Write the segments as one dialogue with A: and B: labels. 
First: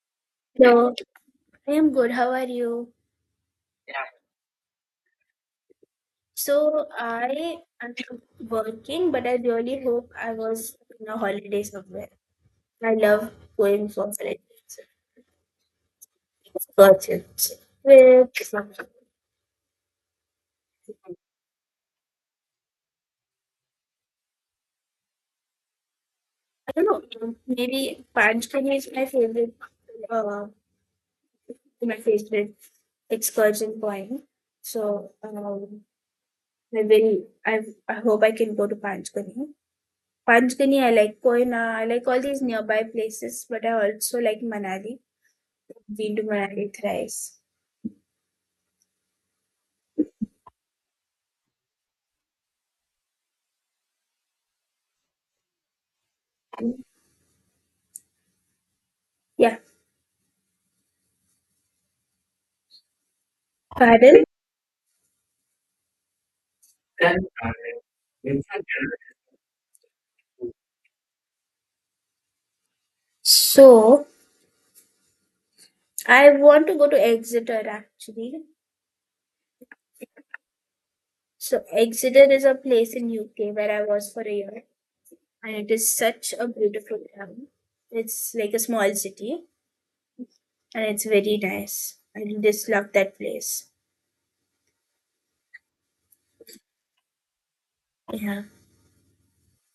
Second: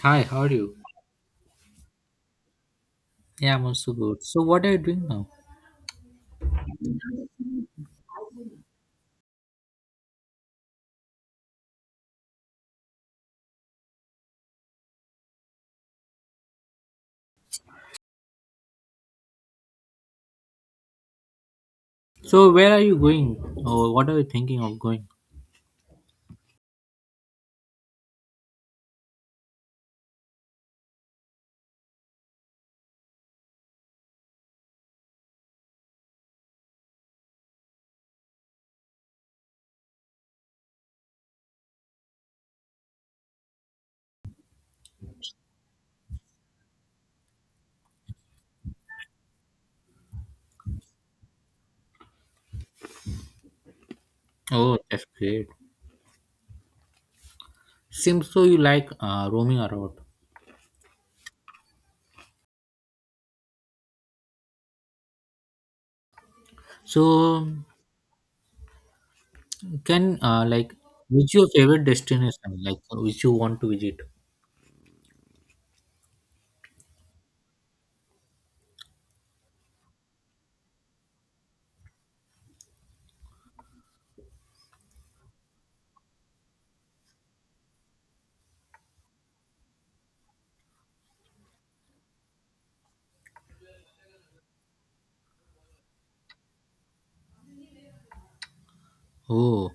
A: Hi, how are you?
B: Hello, I am good. How are you?
A: Yeah, I'm also good. So, what are you doing now?
B: So I am working, but I really hope I was in a holiday somewhere. I love going for holidays. Got it. With I
A: So, where are you going? Or what are you thinking of going?
B: don't know, maybe Panchkani is my favorite. Uh, my favorite excursion point. I will. I hope I can go to Panchkani. Panchkani, I like Koina. I like all these nearby places, but I also like Manali. We do thrice.
A: Oh, that's great. Seems so you like
B: Yeah,
A: roaming around.
B: pardon.
A: So, can like which your favorite destination? Like which you want to visit?
B: So I want to go to Exeter actually. So Exeter is a place in UK where I was for a year, and it is such a beautiful town. It's like a small city, and it's very nice. I just love that place. Yeah.
A: Oh,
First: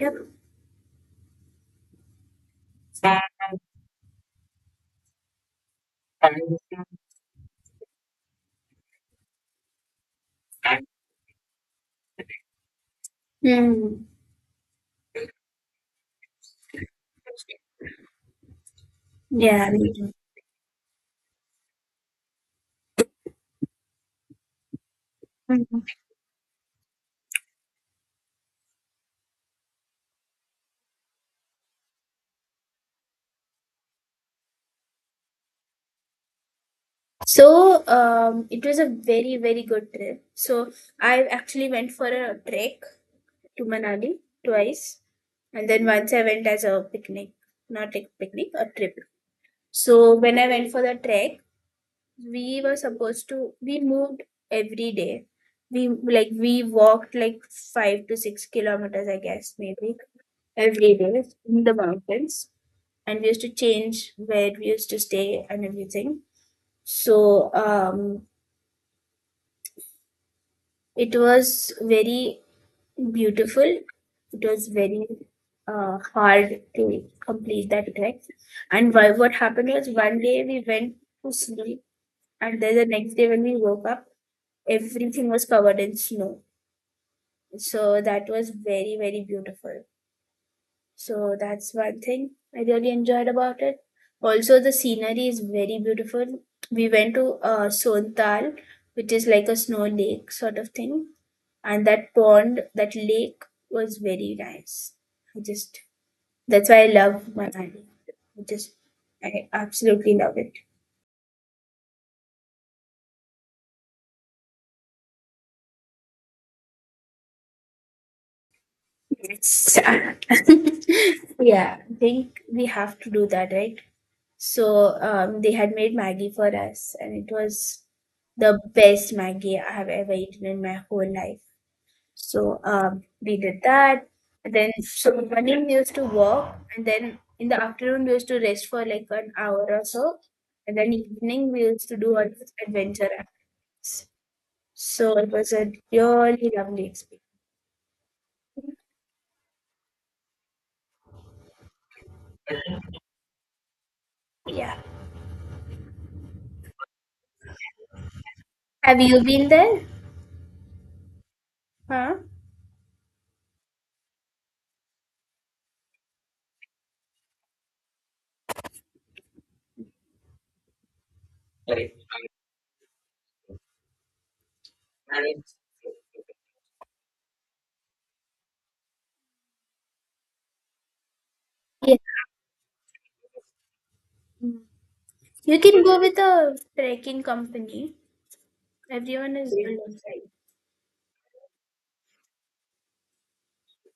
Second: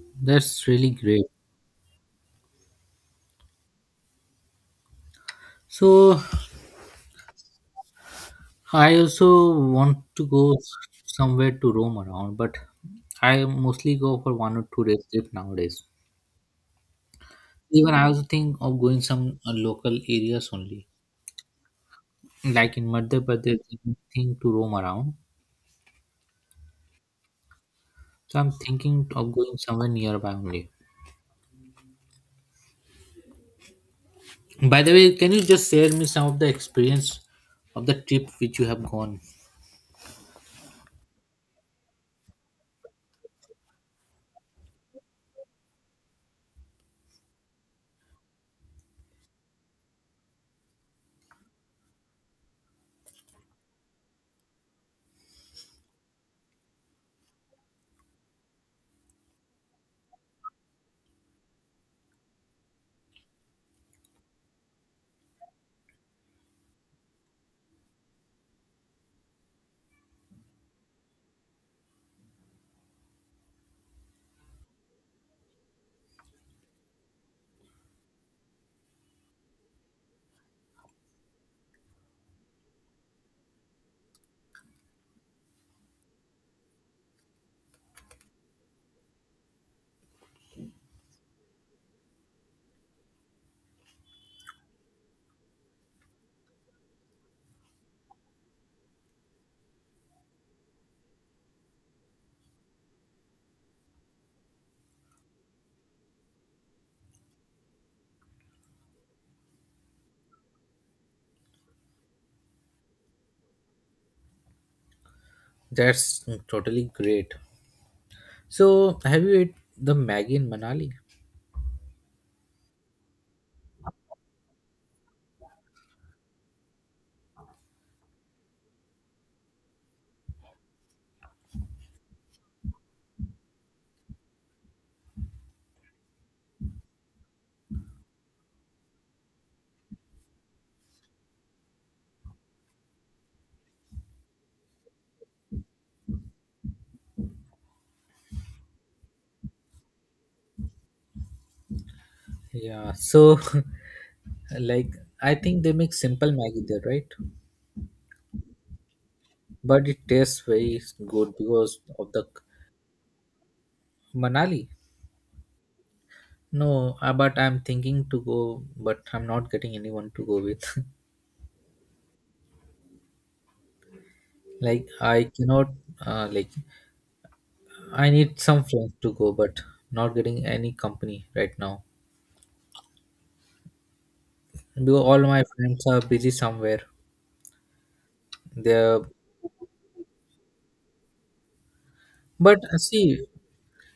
B: Yep.
A: that's really great. So, I also want to go somewhere to roam around, but I mostly
B: Mm.
A: go for 1 or 2 days trip nowadays. Even I also think of going some
B: Yeah, me
A: local
B: too.
A: areas only. Like in Madhya Pradesh, there's nothing to roam around.
B: Mhm.
A: So I'm thinking of going somewhere nearby only. By the way, can you just share me some of the experience
B: So,
A: of the trip which
B: it
A: you
B: was
A: have
B: a
A: gone?
B: very, very good trip. So, I actually went for a trek to Manali twice. And then once I went as a picnic, not a picnic, a trip. So when I went for the trek, we were supposed to, we moved every day. We walked like 5 to 6 kilometers, I guess, maybe every day in the mountains. And we used to change where we used to stay and everything. So um, it was very beautiful. It was very hard to complete that trek. And why, what happened was one day we went to sleep, and then the next day when we woke up, everything was covered in snow. So that was very, very beautiful. So that's one thing I really enjoyed about it. Also, the scenery is very beautiful. We went to Sontal, which is like a snow lake sort of thing, and that pond, that lake was very nice. I just that's why I love Manali. I just I absolutely love it.
A: That's totally great. So have you ate
B: It's,
A: the
B: yeah,
A: Maggie in Manali?
B: I think we have to do that, right? They had made Maggie for us, and it was the best Maggie I have ever eaten in my whole life. We did that. And then so morning we used to walk, and then in the afternoon we used to rest for like an hour or so, and then evening we used to do our adventure acts. So it was a really lovely experience.
A: Yeah. So
B: Yeah.
A: like I think they make simple Maggie there, right?
B: Have you been there?
A: But it tastes very good because of
B: Huh?
A: the Manali. No, but I'm thinking to go, but I'm not getting anyone to go with. Like I cannot like I need some friends to go, but not getting any company right now
B: Yeah. Mm.
A: because all my
B: You can
A: friends
B: go
A: are
B: with
A: busy
B: a
A: somewhere.
B: trekking company.
A: They're
B: Everyone is alongside.
A: but see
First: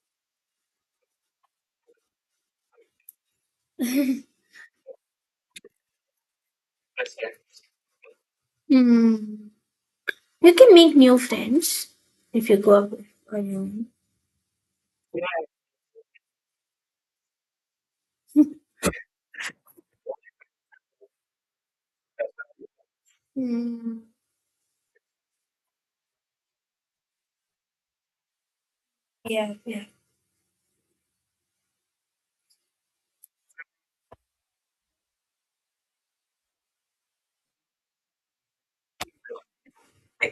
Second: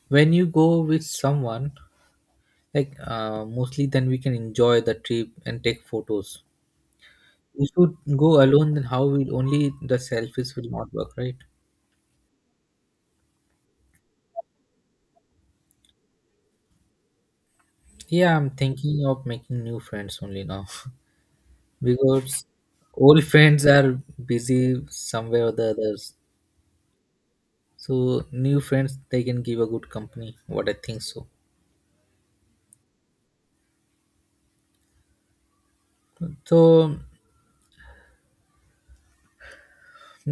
A: when you go with someone like mostly then we can enjoy the trip and take photos. If you go alone, then how will
B: Mm.
A: only the
B: You
A: selfies will
B: can
A: not
B: make
A: work,
B: new
A: right?
B: friends if you go up on your own.
A: Yeah, I'm thinking of making new friends only now because old friends are
B: Mm.
A: busy somewhere or the others. So new friends they can
B: Yeah,
A: give a
B: yeah.
A: good company what I think so. So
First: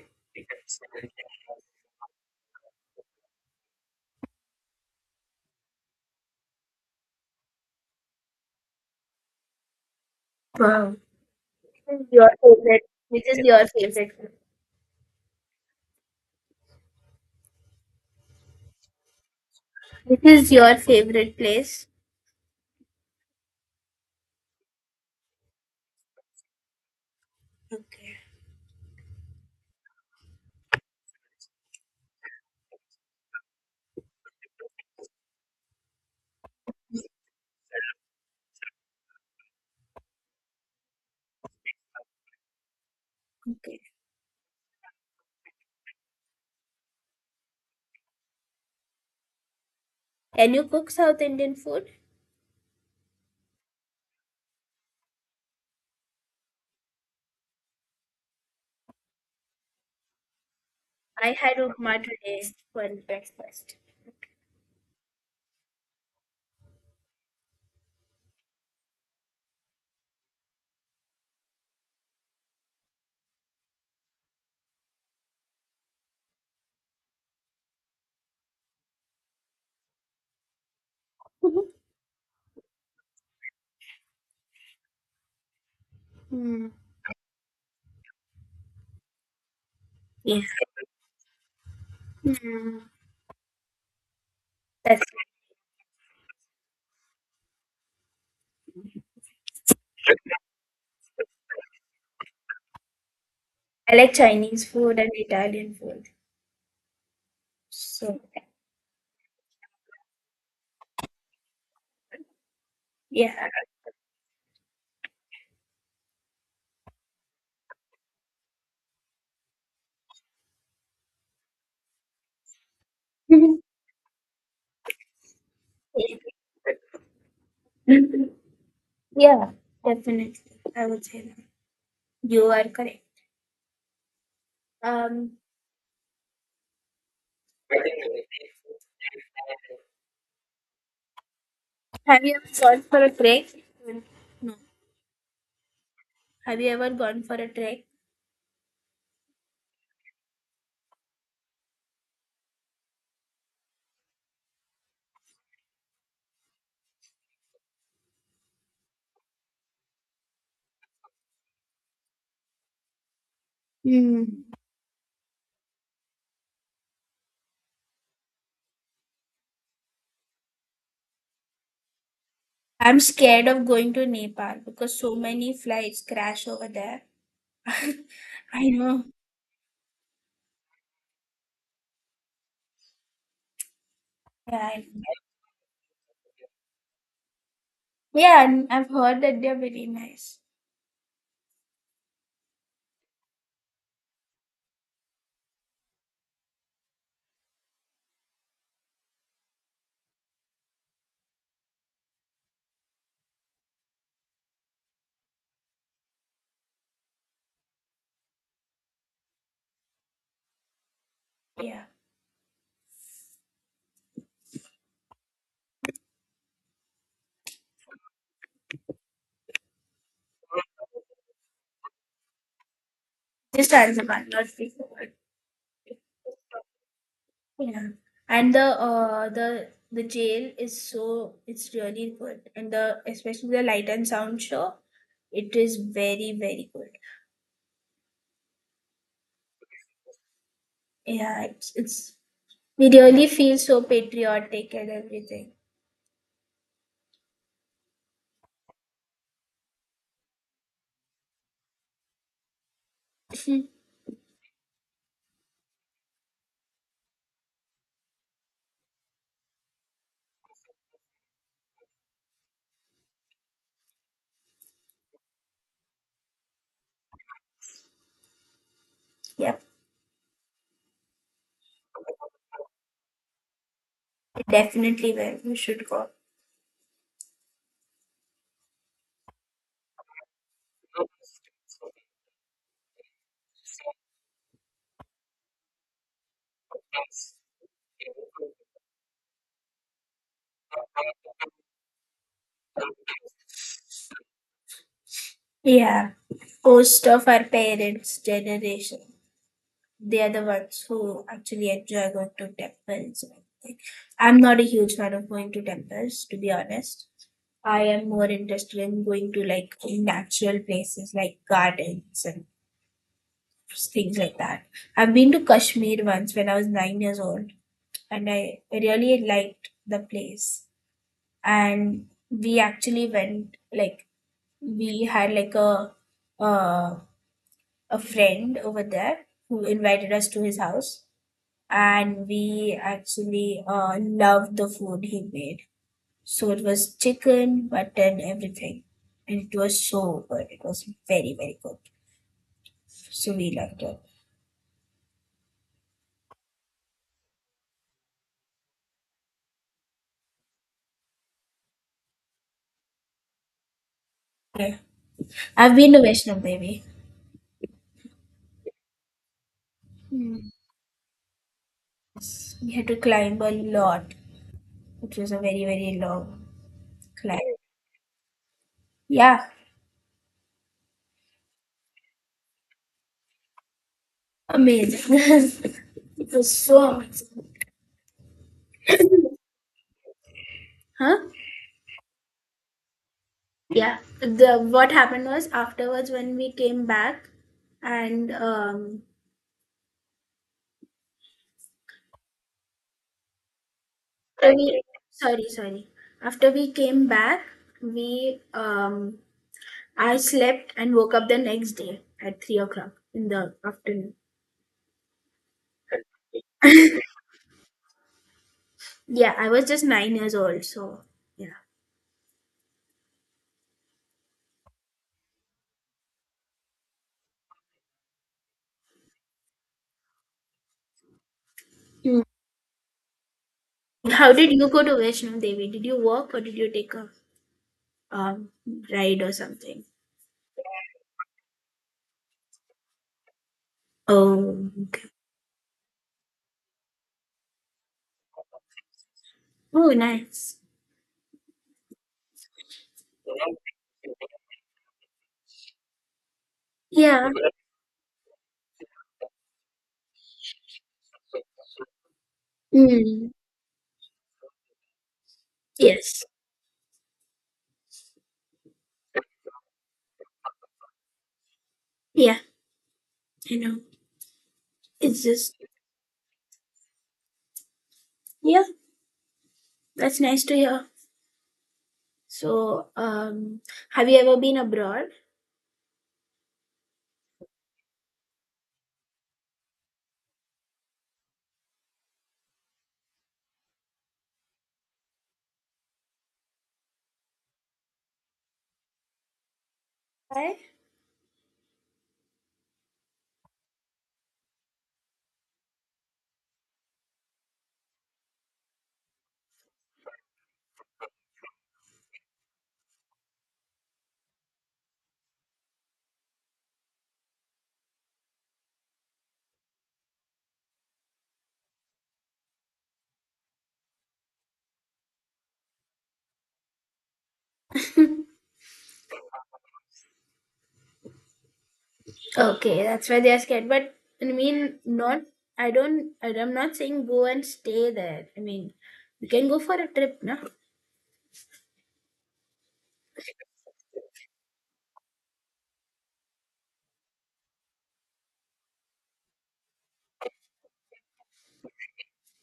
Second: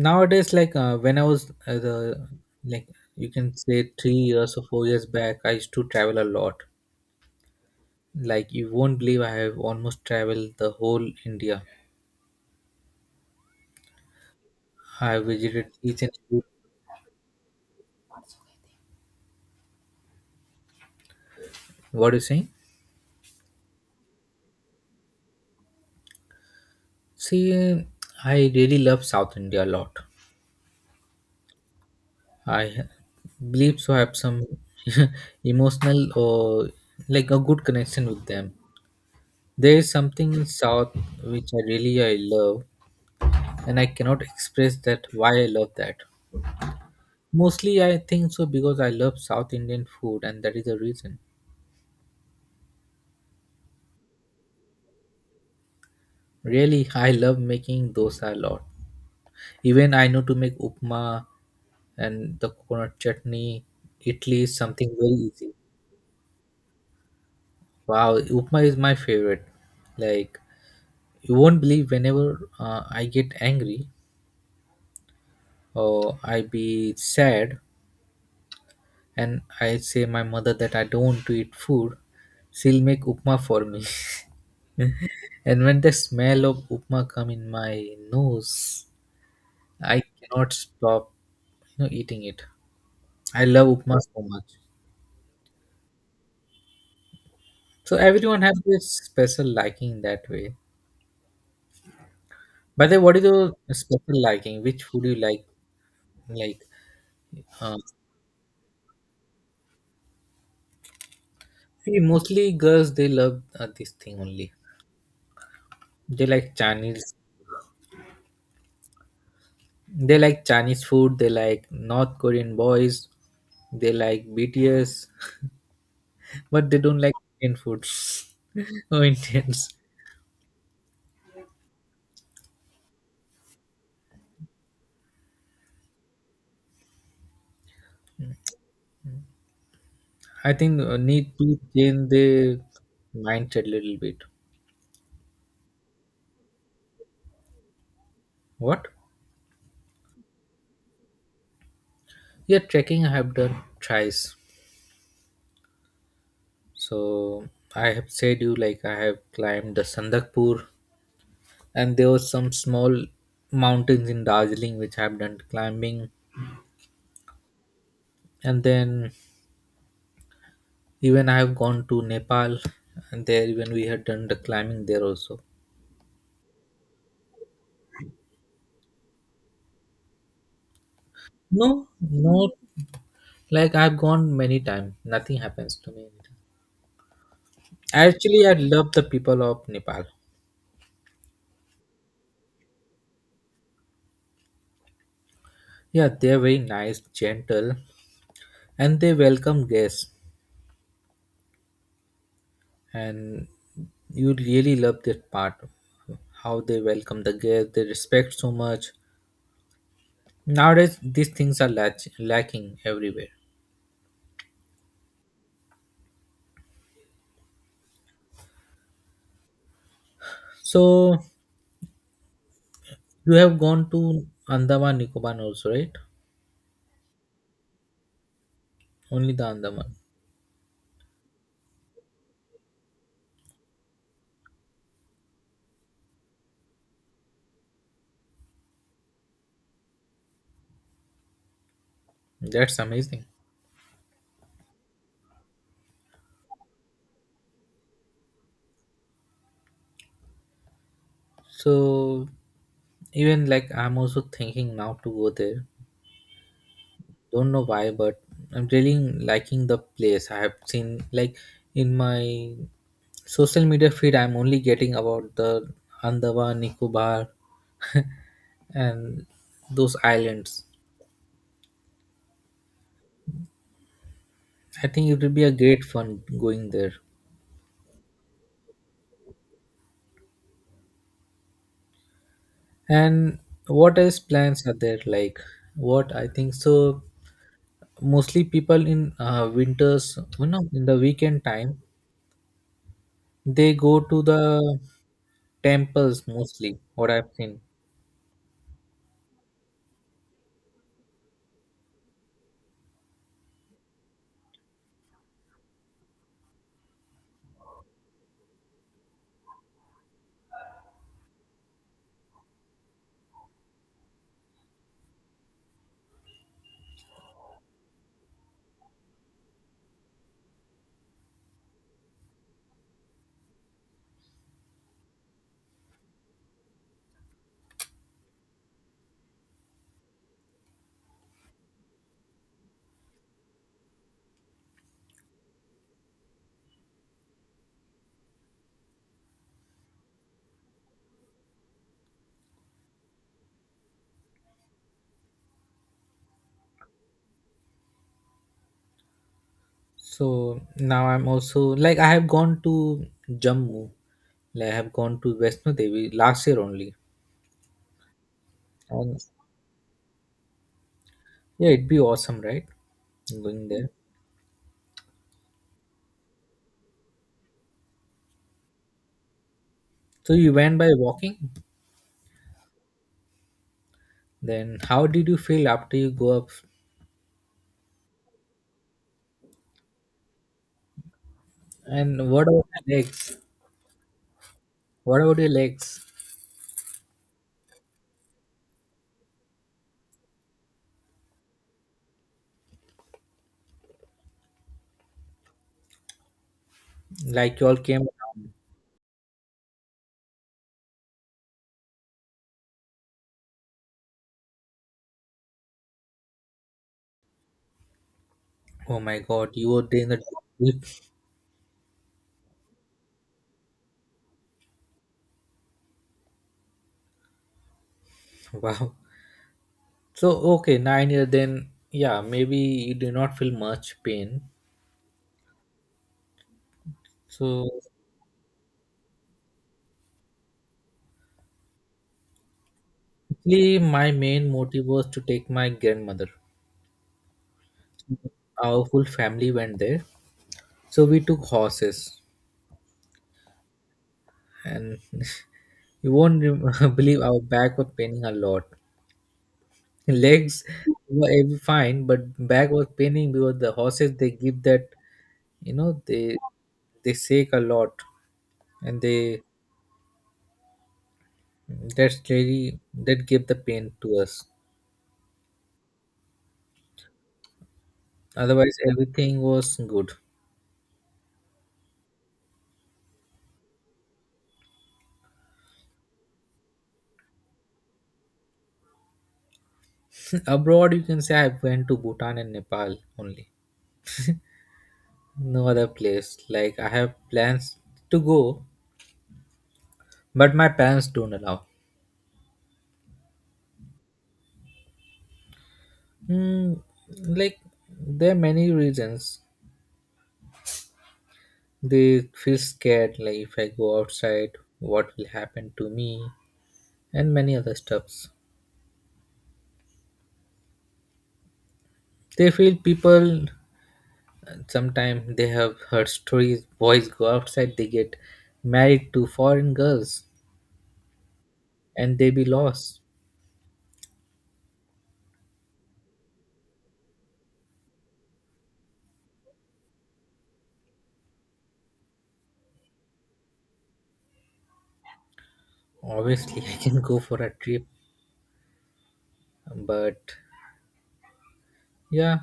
A: nowadays like when I was the like you can say 3 years or 4 years back I used to travel a lot. Like you won't believe I have almost traveled the
B: Wow.
A: whole India.
B: This is your favorite. This is your favorite.
A: I visited each and every
B: This is your favorite place.
A: what are you saying. See,
B: Okay.
A: I really love South India a lot. I believe so I have some emotional or like a good connection with them. There is something in South which I really I love,
B: Okay.
A: and I cannot express that why I love that. Mostly, I think so because I love South Indian food, and
B: Can
A: that
B: you
A: is the
B: cook
A: reason.
B: South Indian food?
A: Really, I love making dosa a lot. Even I know to make upma
B: I had upma
A: and
B: today
A: the
B: for
A: coconut chutney.
B: breakfast.
A: Italy is something very easy. Wow, upma is my favorite. Like you won't believe whenever I get angry or I be sad, and I say my mother that I don't want to eat food, she'll make upma for me. And when the smell of
B: Hmm.
A: upma come in my nose, I
B: Yeah.
A: cannot stop, you know, eating it.
B: Hmm.
A: I love upma so much.
B: That's.
A: So everyone has this special liking that way. By the way, what is your
B: I like
A: special liking?
B: Chinese
A: Which
B: food
A: food
B: and
A: you like?
B: Italian food.
A: Like, uh,
B: So
A: see, mostly girls they
B: yeah.
A: love this thing only. They like Chinese. They like Chinese food. They like North Korean boys.
B: Mhm.
A: They like BTS. But they don't like Indian foods
B: yeah.
A: or Indians.
B: Definitely, I would say that. You are correct. Um,
A: I think need to change
B: have you ever
A: the
B: gone for a trek?
A: mindset a little bit.
B: No. Have you ever gone for a trek?
A: What? Yeah, trekking I have done thrice. So I have said you like I have climbed the Sandakpur, and there was some small mountains
B: Hmm.
A: in Darjeeling which I have done climbing. And then even I have gone to Nepal,
B: I'm
A: and there
B: scared of
A: even we
B: going
A: had
B: to
A: done the
B: Nepal
A: climbing
B: because
A: there
B: so
A: also.
B: many flights crash over there. I know.
A: No, not like I've gone many
B: Yeah,
A: times.
B: I
A: Nothing happens to me.
B: yeah,
A: Actually, I
B: and I've
A: love the
B: heard that
A: people
B: they're
A: of
B: very
A: Nepal.
B: nice.
A: Yeah, they're very nice, gentle, and they welcome guests. And you really love that part, how they welcome the guests. They respect so much. Nowadays, these things are
B: Yeah,
A: lacking everywhere. So you have
B: just
A: gone to
B: Andaman, not
A: Andaman
B: before.
A: Nicobar also, right?
B: Yeah, and the uh
A: Only the
B: the
A: Andaman.
B: the jail is so it's really good, and the especially the light and sound show, it is very, very good. Yeah, it's
A: That's
B: we
A: amazing.
B: really feel so patriotic and everything.
A: So even like I'm also thinking now to go there, don't know why, but I'm really liking the place. I have seen like in my social media feed I'm only getting about the Andaman Nicobar and
B: Yep,
A: those islands. I think
B: definitely
A: it will
B: well.
A: be a
B: You
A: great
B: should go.
A: fun going there. And what else plans are there, like what I think so, mostly people in winters, you know, in the weekend time they go to the
B: Yeah,
A: temples mostly
B: most
A: what
B: of
A: I've
B: our
A: seen.
B: parents' generation, they are the ones who actually enjoy going to temples, and everything. I'm not a huge fan of going to temples, to be honest. I am more interested in going to like natural places like gardens and things like that. I've been to Kashmir once when I was 9 years old, and I really liked the place. And we actually went like we had like a uh a friend over there who invited us to his house, and we actually loved the food he made. So it was chicken, mutton, everything, and it was so good. It was very, very good. So we loved it.
A: So now I'm also like I have gone to Jammu. Like I
B: Yeah.
A: have gone to Vaishno
B: I've been to
A: Devi
B: Vaishno
A: last year
B: Devi.
A: only. And
B: Mm.
A: yeah, it'd be awesome, right?
B: We had to climb a
A: Going there.
B: lot. It was a very, very long climb. Yeah,
A: So you went by walking. Then how
B: amazing.
A: did you feel after you go
B: It
A: up?
B: was so amazing. Huh?
A: And what about your legs?
B: Yeah, the what
A: What
B: happened
A: about
B: was
A: your legs?
B: afterwards when we came back and we sorry, sorry, after we came back
A: Like you all came
B: we
A: down.
B: I slept and woke up the next day at 3 o'clock in the afternoon.
A: Oh my
B: Yeah, I
A: god,
B: was
A: you were
B: just
A: there in
B: nine
A: the
B: years old,
A: deep.
B: so yeah.
A: Wow. So okay, 9 year then yeah,
B: Mm.
A: maybe you do not feel much
B: How
A: pain.
B: did you go to Vaishno Devi? Did you walk or did you take a
A: So
B: um, ride or something?
A: actually, my main
B: Oh,
A: motive was
B: okay.
A: to take my grandmother. Our full family went
B: Oh,
A: there,
B: nice.
A: so we took horses, and you won't rem- believe
B: Yeah.
A: our back was paining a lot. Legs were fine, but back was
B: Mm.
A: paining because the horses they give that, you know,
B: Yes.
A: they shake a lot, and they, that's
B: Yeah.
A: really that gave the
B: I know.
A: pain to us.
B: It's just, yeah,
A: Otherwise, everything was good.
B: that's nice to hear. So, um, have you ever been abroad?
A: Abroad, you can say I went to Bhutan and Nepal only. No other place. Like I have plans to go, but
B: Why?
A: my parents don't allow. Hmm, like there are many reasons. They feel scared. Like if I go outside, what will happen to me, and many other stuffs. They feel people. Sometimes they have heard stories. Boys go outside. They get married to foreign girls, and they be
B: Okay,
A: lost.
B: that's why they are scared. But I mean, not. I don't. I- I'm not saying go and stay there. I mean, you can go for a trip, no?
A: Obviously, I can go for a trip, but yeah,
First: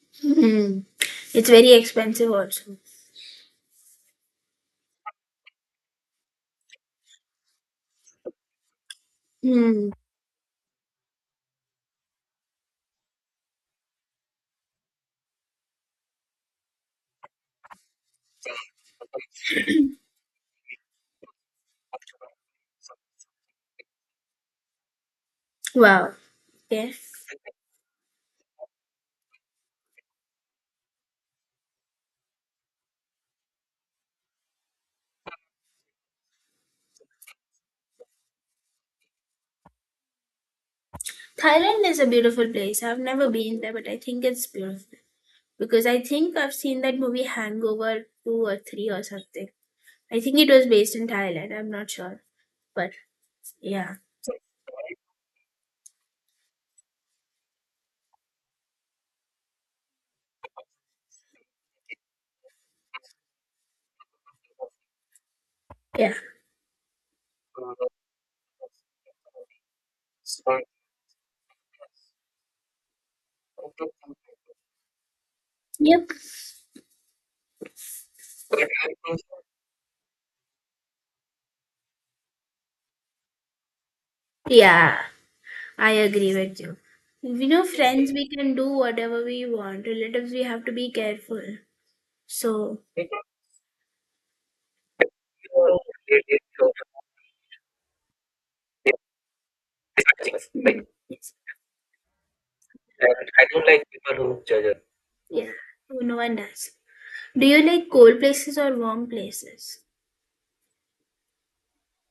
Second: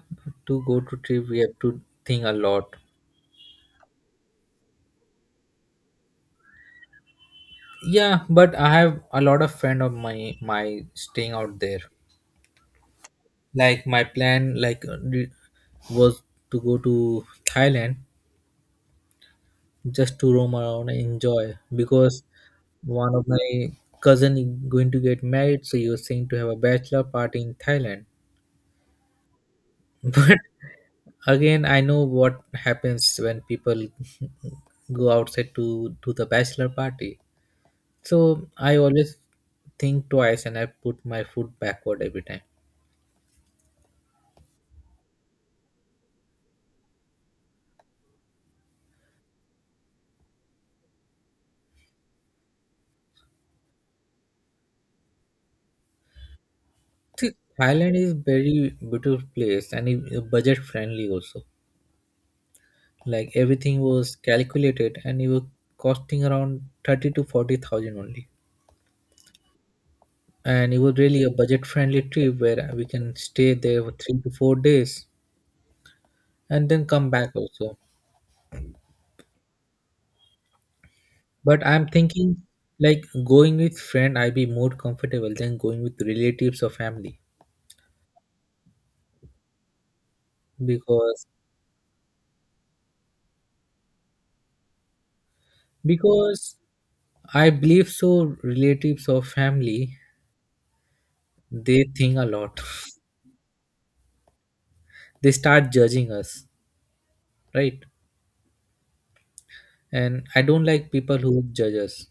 A: to
B: Hmm.
A: go to trip, we
B: It's
A: have
B: very
A: to think
B: expensive
A: a
B: also.
A: lot. Yeah, but I have a lot of friend
B: Hmm.
A: of my staying out there. Like my plan, like was to go to Thailand just to roam around and enjoy because one of my cousin is going to get married, so he was
B: Wow.
A: saying to have a
B: Okay.
A: bachelor party in Thailand. But again, I know what happens when people go outside to do the bachelor party. So I always think twice and I put my foot
B: Thailand is
A: backward
B: a
A: every time.
B: beautiful place. I've never been there, but I think it's beautiful because I think I've seen that movie Hangover two or three or something. I think it was based in Thailand. I'm not sure, but yeah.
A: See, Thailand is very beautiful place and budget friendly also. Like everything was calculated and it was
B: Yeah.
A: costing around thirty to forty thousand only. And it was really a budget friendly trip where we can stay there for 3 to 4 days
B: Yep.
A: and then come back also. But I'm thinking like going with friend I'll be more
B: Yeah.
A: comfortable than going
B: I
A: with
B: agree with
A: relatives or
B: you.
A: family.
B: We know friends we can do whatever we want. Relatives we have to be
A: because
B: careful. So
A: because I believe so. Relatives or family,
B: mm, yes.
A: they think a lot. They
B: Yeah.
A: start judging
B: No one
A: us,
B: does. Do you
A: right?
B: like cold places or warm places?
A: And I don't like people who judge us.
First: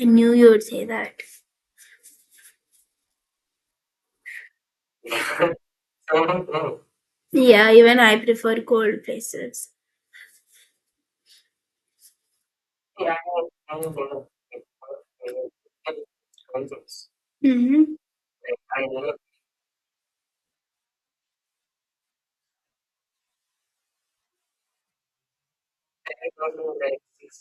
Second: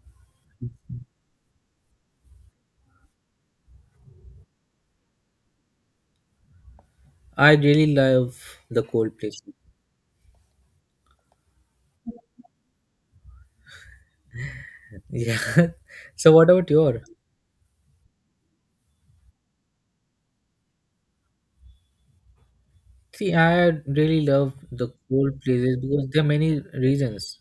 B: I knew you would say that.
A: I
B: Yeah,
A: really
B: even I
A: love
B: prefer
A: the
B: cold
A: cold places.
B: places.
A: Yeah. So what about your?
B: Mm-hmm.
A: See, I really love the cold places because there are many reasons.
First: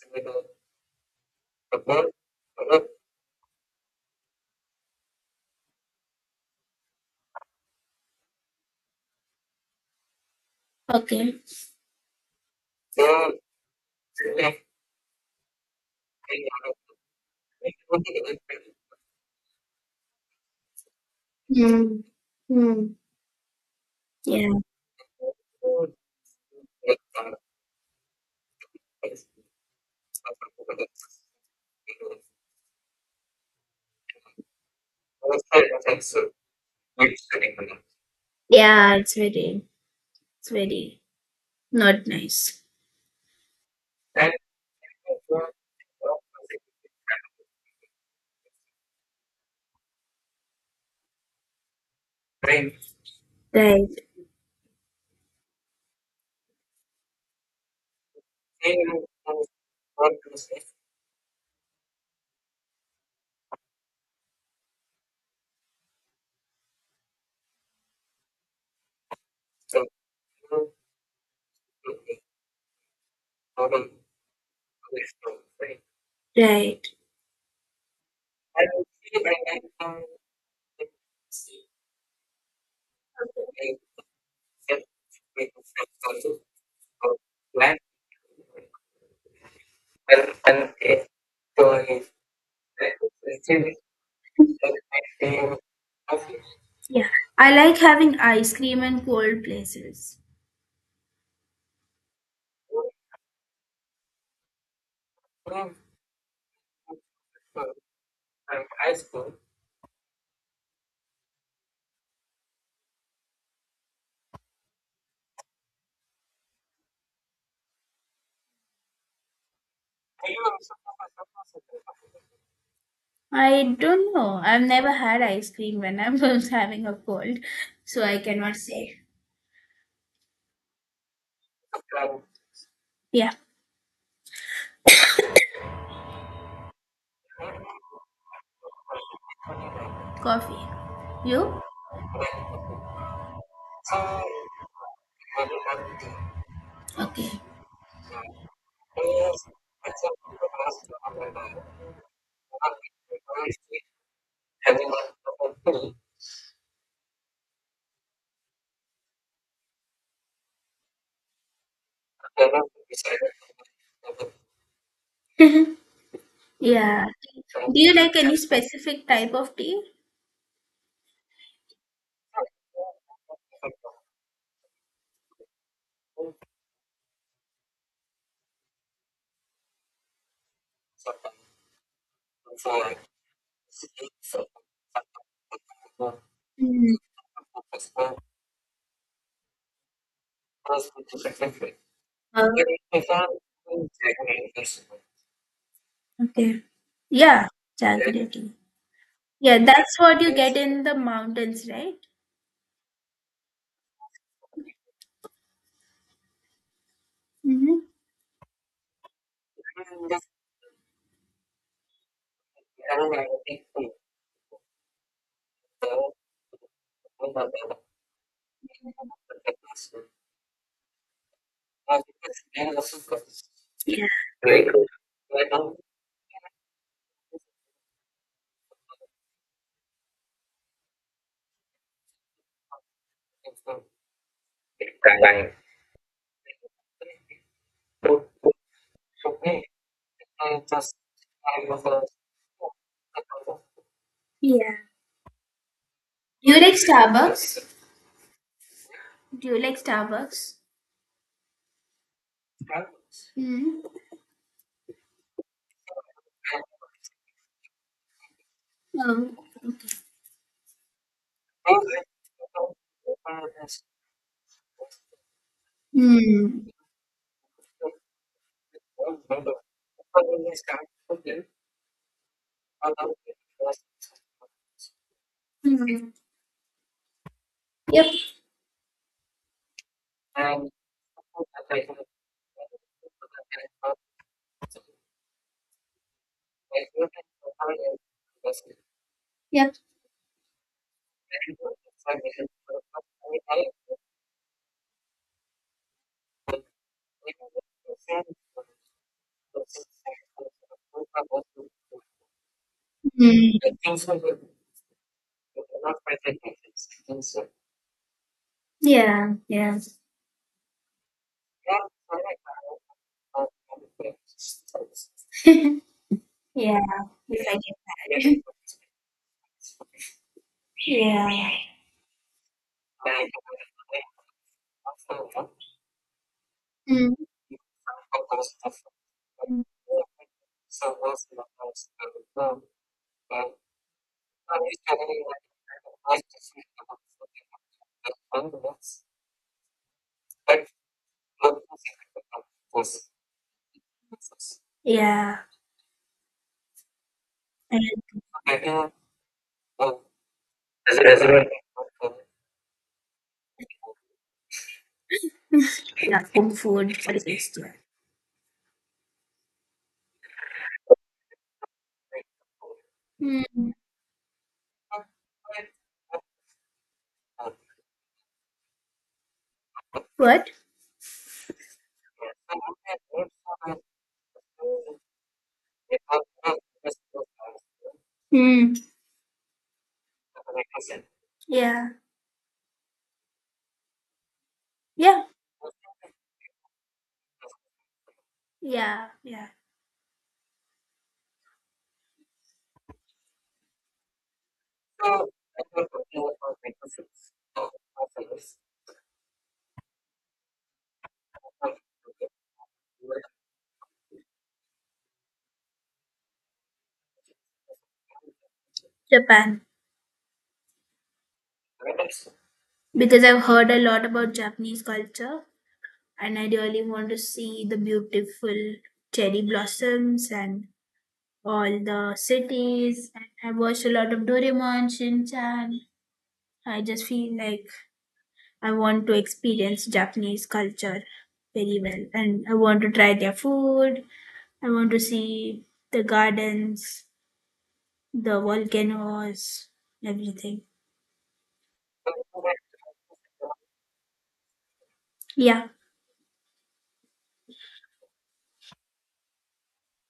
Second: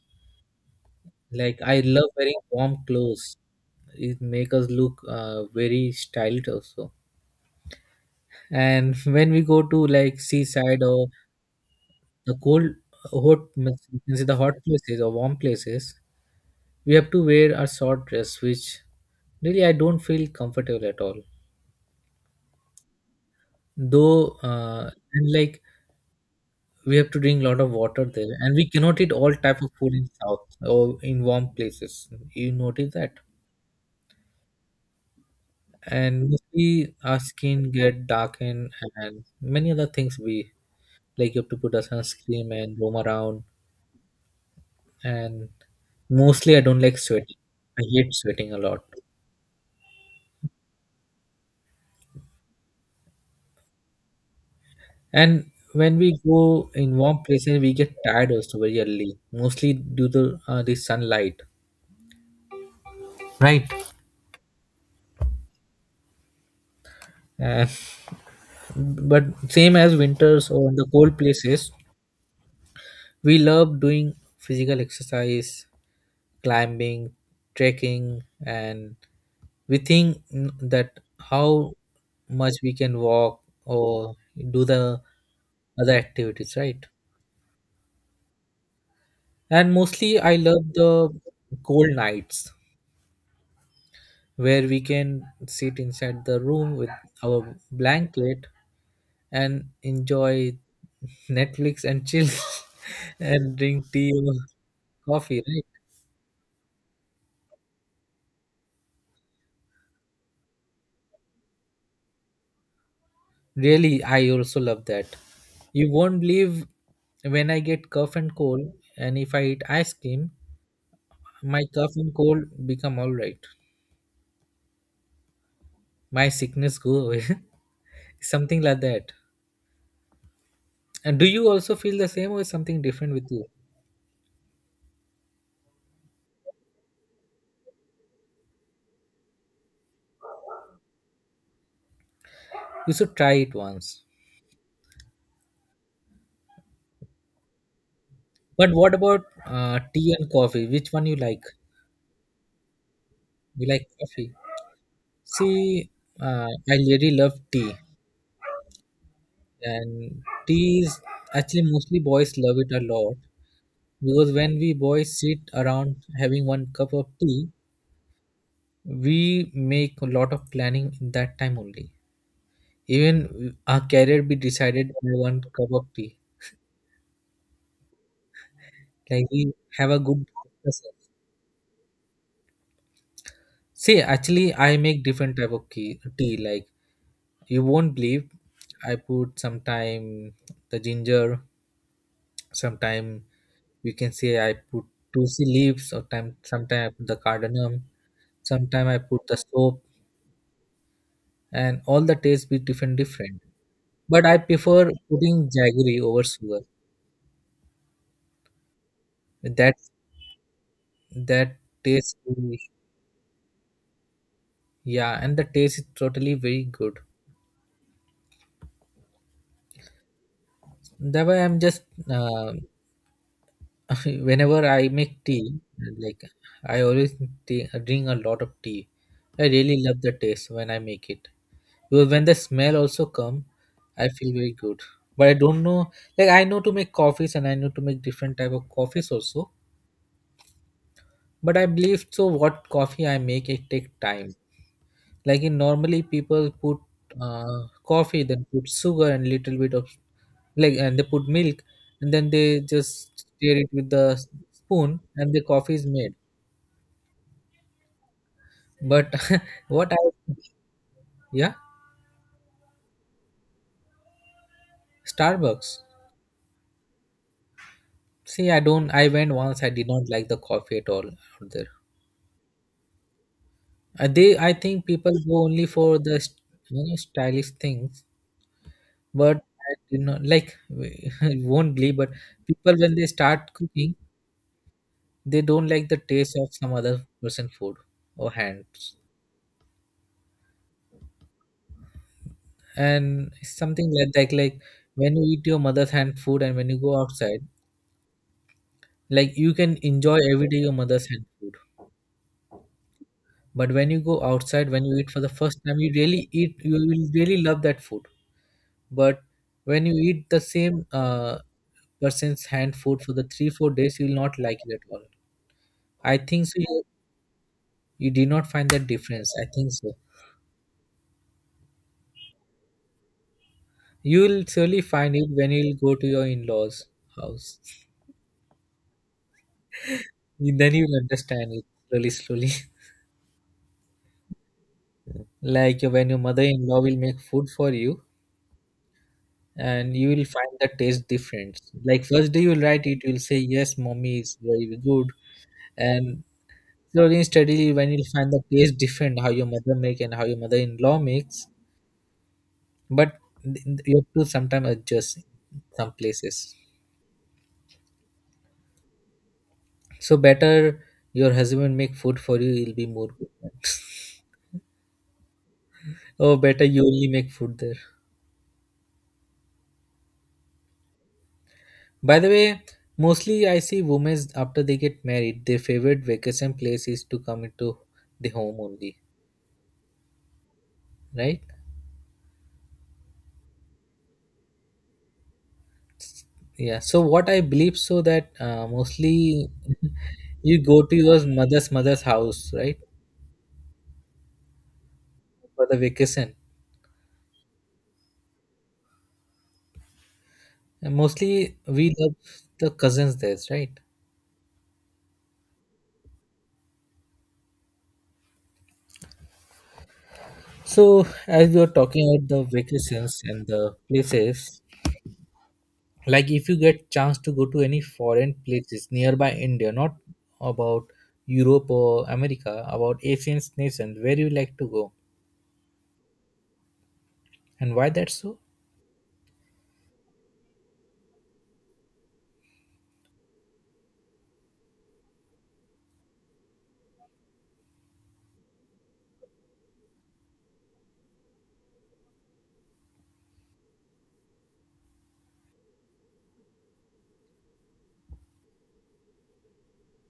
A: Like I love wearing warm clothes. It make us look very stylish also. And when we go to like seaside or
B: Okay.
A: the cold hot, means you can say the hot places or warm places, we have to wear a short dress which really I don't feel comfortable at all
B: Mm. Mm.
A: though.
B: Yeah.
A: And like we have to drink a lot of water there, and we cannot eat all type of food in south or in warm places. You notice that. And mostly our skin get darkened
B: Yeah, it's
A: and
B: very
A: many other things. We
B: it's very
A: like you have to put a
B: not
A: sunscreen
B: nice.
A: and roam around. And mostly I don't like sweating. I hate sweating a lot.
B: Right,
A: And when we go in warm places, we get tired also very early, mostly due to the sunlight, right? And, but same as winters or in the cold places, we love doing physical exercise,
B: right.
A: climbing, trekking, and we think that how much we can walk or do the other activities, right? And mostly, I love the cold nights where we can sit inside the room with
B: Yeah, I
A: our
B: like having
A: blanket
B: ice cream in cold
A: and
B: places.
A: enjoy Netflix and chill and drink tea or coffee, right? Really, I also love that. You won't believe when I get cough and cold, and if I eat ice cream, my cough and cold become all right.
B: I don't know. I've never had ice cream when I
A: My
B: was
A: sickness
B: having a
A: go away,
B: cold, so I cannot
A: something like
B: say.
A: that. And do you also feel the same, or is something different
B: Yeah,
A: with you?
B: coffee. You?
A: You should try it once.
B: Okay.
A: But what about tea and coffee? Which one you like? You like coffee? See, I really love tea, and tea is actually mostly boys love it a lot because when we boys sit around having one cup
B: Yeah.
A: of tea,
B: Do you like any specific type
A: we
B: of tea?
A: make a lot of planning in that time only. Even our career be decided by one cup of tea. Like we have a good discussion. See, actually, I make different tea. Like
B: Mm,
A: you won't believe. I put sometime the ginger,
B: uh,
A: sometime you can say I put tulsi leaves, or time
B: okay.
A: sometime I put the
B: Yeah,
A: cardamom,
B: jaggery tea.
A: sometime I put the
B: Yeah,
A: soap,
B: that's what you get in the mountains,
A: and
B: right?
A: all the taste be different different. But I prefer putting jaggery over sugar.
B: Mm-hmm.
A: That that taste, yeah, and the taste is totally very good. That way I'm just uh, Whenever I make tea, like I always drink a lot of tea. I really love the taste when I make it. Because when the smell also come, I feel very good. But I don't know, like I know to make coffees and I know to make different type of coffees also. But I believe so. What coffee I make, it take time.
B: Yeah.
A: Like in normally
B: Do
A: people
B: you like
A: put
B: Starbucks?
A: coffee, then put sugar and
B: Do you
A: little bit
B: like
A: of
B: Starbucks?
A: like, and they put milk, and then they just stir it
B: Mm-hmm.
A: with the spoon, and the coffee is made. But
B: Oh.
A: what I yeah, Starbucks.
B: Mm.
A: See, I don't. I went once. I did not like the coffee at all out there. I think people go only for
B: Mhm.
A: the stylish
B: Yep,
A: things. But I did not like. You won't believe, but people when they start cooking, they don't like the taste of some other person food or hands.
B: yep.
A: And something like that, like when you eat your mother's hand food and when you go outside, like you can enjoy every day your mother's hand food. But
B: Mm.
A: when you go outside, when you eat for the first time, you really eat, you will really love that food. But
B: Yeah, yeah,
A: when you eat the same person's hand food for the three, 4 days, you will not like it at all. I think so.
B: yeah.
A: You,
B: Yes, I
A: you
B: get
A: did
B: that.
A: not find that difference. I think so.
B: Yeah,
A: You will surely find it when you will go to your in laws'
B: mm,
A: house. Then you will understand it slowly, slowly. Like when your mother in law will make food for you and you will find the taste different. Like first day you'll write it, you'll say, yes, mommy is very good.
B: yeah.
A: And slowly and steadily
B: And
A: when you'll find the taste different how your mother make and how your mother-in-law makes, but you have to sometimes adjust some
B: yeah, home
A: places.
B: food for the taste. Yeah.
A: So better your husband make food for you, he'll be more prepared.
B: Mm.
A: Or better you only make food there.
B: What?
A: By the way, mostly I see women after they get married, their favorite vacation place is to come into the home
B: Mm.
A: only, right?
B: Yeah, yeah,
A: Yeah, so what I believe so that
B: yeah, yeah.
A: mostly you go to your mother's mother's house, right? For the vacation. And mostly we love the cousins there, right?
B: Japan,
A: So as we are talking about the vacations
B: because I've
A: and
B: heard
A: the
B: a lot about
A: places,
B: Japanese culture,
A: like
B: and I
A: if you
B: really
A: get
B: want to
A: chance to go to
B: see the
A: any foreign
B: beautiful
A: places nearby
B: cherry
A: India, not
B: blossoms and
A: about
B: all
A: Europe or
B: the
A: America, about
B: cities. And
A: Asian
B: I watched a
A: nations,
B: lot
A: where
B: of
A: you like to
B: Doraemon,
A: go
B: Shin-chan, I just feel like
A: and why that's so?
B: I want to experience Japanese culture very well and I want to try their food. I want to see the gardens, the volcanoes, everything. Yeah.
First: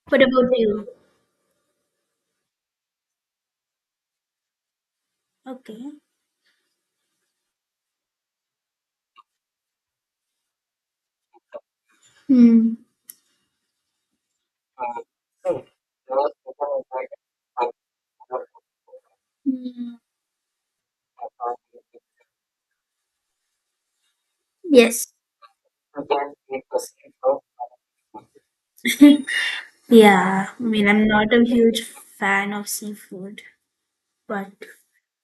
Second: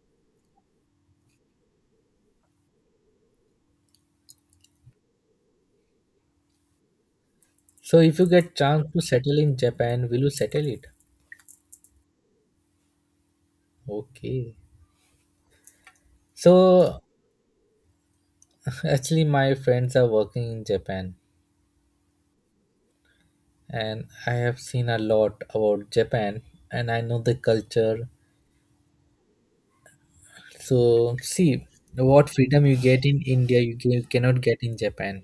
B: What about you? Okay.
A: So if you get chance to settle in Japan, will you settle it?
B: Hmm.
A: Okay. So actually my
B: Hmm.
A: friends are working in Japan and I have seen a
B: Yes.
A: lot about Japan and I know the culture.
B: Yeah. I mean, I'm
A: So,
B: not a
A: see
B: huge
A: what
B: fan of
A: freedom you get in
B: seafood,
A: India, you cannot
B: but
A: get in Japan.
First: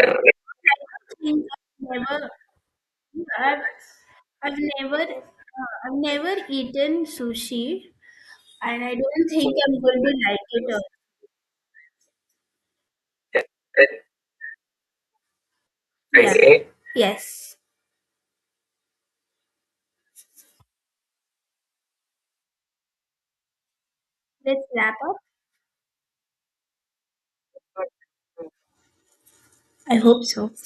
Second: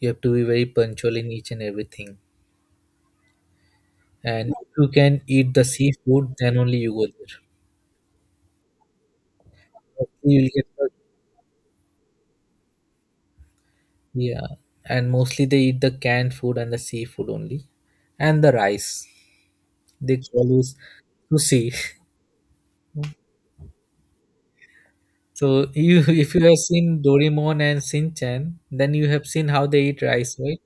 A: You have to be very
B: I
A: punctual in
B: think
A: each and
B: I've
A: everything.
B: never, I've,
A: And if you can eat the
B: I've never
A: seafood, then only you
B: eaten
A: go there.
B: sushi. And I don't think I'm going
A: Mostly,
B: to like it. Or,
A: Yeah, and mostly they eat the canned
B: yeah.
A: food and the seafood
B: Yes.
A: only, and the rice. They call us sushi.
B: Let's wrap up.
A: So if you have seen Doraemon and Shinchan, then you have seen how they
B: I
A: eat
B: hope
A: rice,
B: so.
A: right?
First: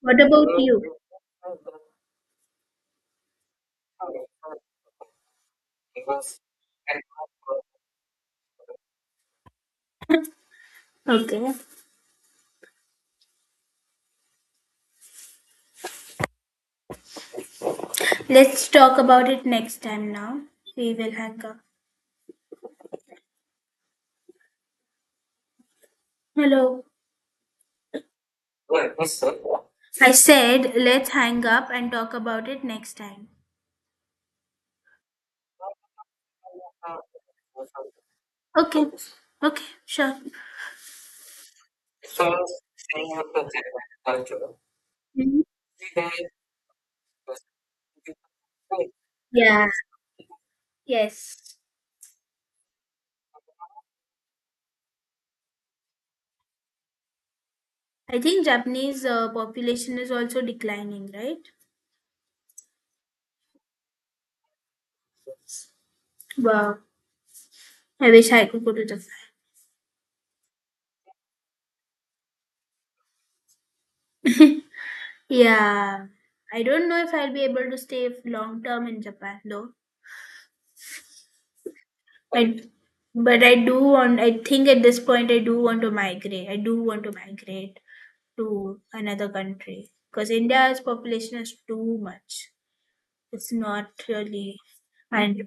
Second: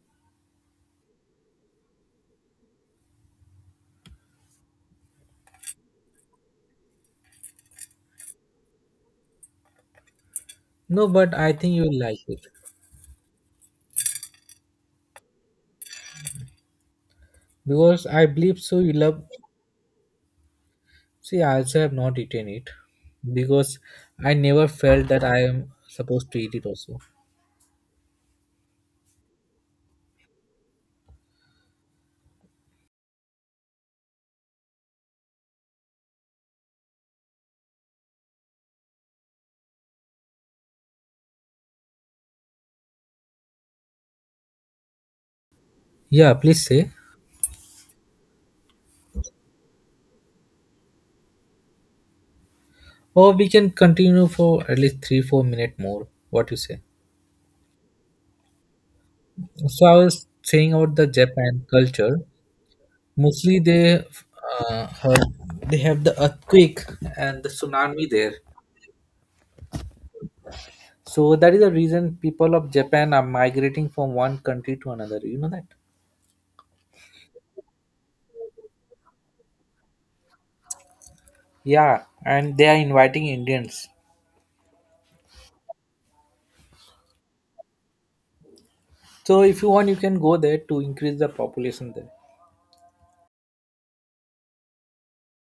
B: What about you?
A: No, but
B: Okay.
A: I think you'll like it because I believe
B: Let's
A: so. You
B: talk
A: love.
B: about it next time now. We will
A: See,
B: hang
A: I
B: up.
A: also have not eaten it because I never felt that I am supposed to eat it.
B: Hello.
A: Also,
B: I said let's hang up and talk about it next time. Okay. Okay. Sure. Mhm.
A: yeah. Please say,
B: Yeah. Yes.
A: or we can continue for at least three, 4 minutes more. What you say?
B: I think Japanese
A: So I
B: population is
A: was
B: also
A: saying about the
B: declining, right?
A: Japan culture. Mostly uh, heard, they have the
B: Wow.
A: earthquake and the tsunami
B: I wish
A: there.
B: I could go to Japan.
A: So that is the reason people of Japan are migrating from one country to another. You know that.
B: Yeah, I don't know if I'll be able to stay long term in Japan though.
A: Yeah, and
B: I,
A: they are inviting
B: but I do
A: Indians.
B: want, I think at this point, I do want to migrate. I do want to migrate to another
A: So if you want,
B: country
A: you can
B: because
A: go there
B: India's
A: to increase the
B: population is
A: population
B: too
A: there.
B: much. It's not really. And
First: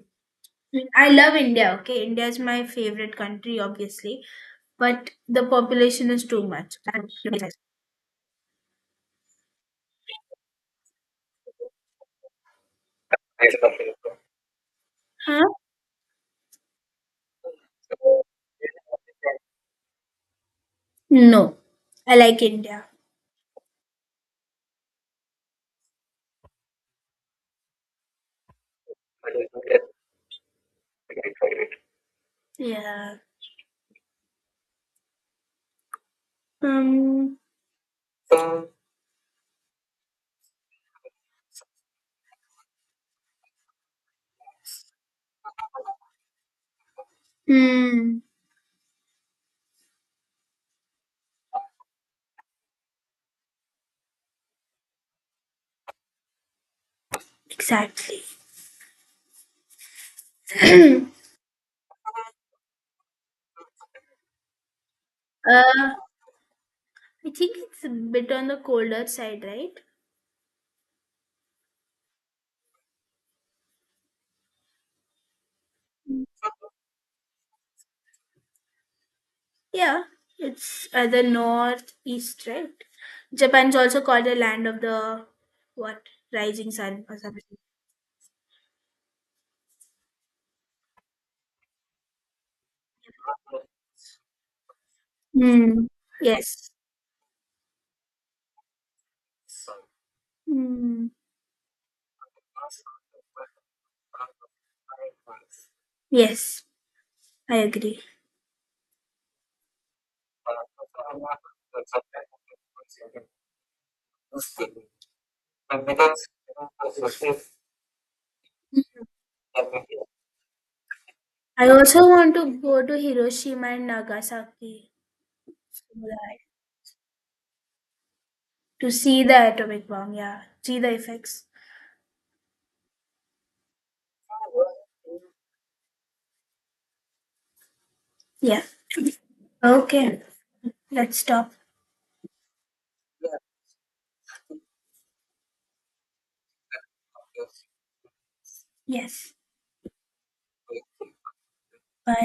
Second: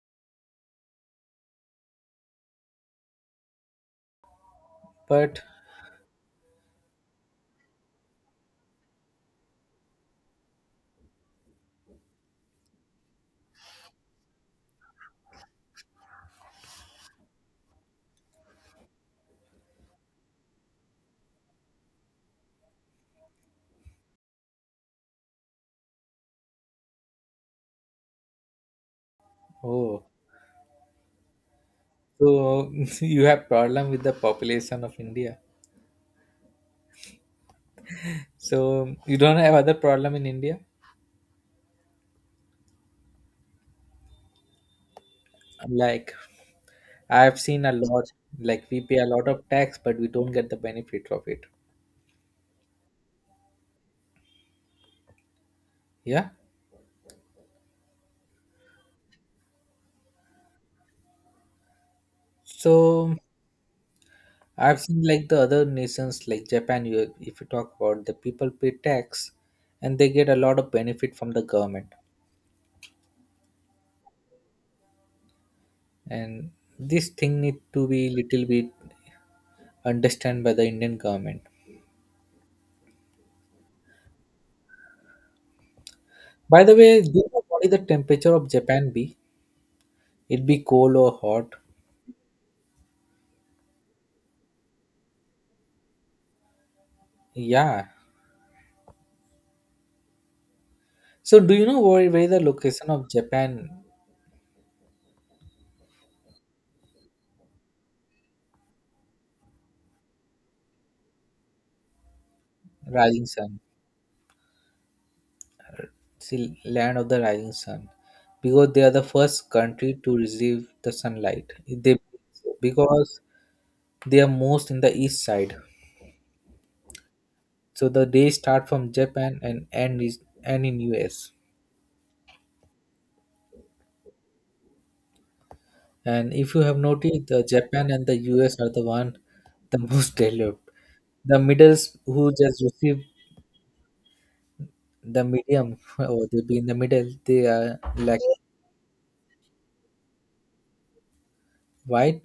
B: I love India, okay? India is my favorite country, obviously, but
A: But
B: the population is too much. Huh? No, I like India.
A: oh, so
B: Yeah.
A: you have problem with the population of India.
B: Um,
A: So you don't have other problem in India. Like I have seen a lot.
B: hmm.
A: Like we pay a lot of tax, but we don't get the benefit of it. Yeah.
B: Exactly.
A: So I've seen like the other
B: Uh,
A: nations, like Japan.
B: I
A: If you
B: think
A: talk
B: it's a
A: about the
B: bit on
A: people
B: the
A: pay
B: colder
A: tax,
B: side, right?
A: and they get a lot of benefit from the government.
B: Mm.
A: And this thing need to be little bit
B: Yeah,
A: understand by the
B: it's
A: Indian
B: the
A: government.
B: northeast, right? Japan's also called the land of the what?
A: By
B: Rising
A: the way,
B: sun
A: do
B: or
A: you know
B: something.
A: what is the temperature of Japan be? It be cold or hot?
B: Mm, yes.
A: Yeah,
B: Mm,
A: so do you know where is the location of Japan?
B: yes, I agree.
A: Rising sun. See, land of the rising sun. Because they are the
B: Mm.
A: first country to receive the sunlight.
B: I
A: They
B: also want to go to
A: Because
B: Hiroshima and
A: they are most in
B: Nagasaki
A: the east side.
B: so
A: So the day start
B: to
A: from
B: see
A: Japan
B: the
A: and
B: atomic bomb. Yeah,
A: end
B: see
A: in
B: the
A: US.
B: effects.
A: And if you have noticed, Japan and the US
B: Yeah.
A: are the one the most
B: Okay,
A: developed.
B: let's
A: The
B: stop.
A: middles who just receive the medium or they be in the middle, they are like,
B: Yes.
A: why
B: Bye.
A: to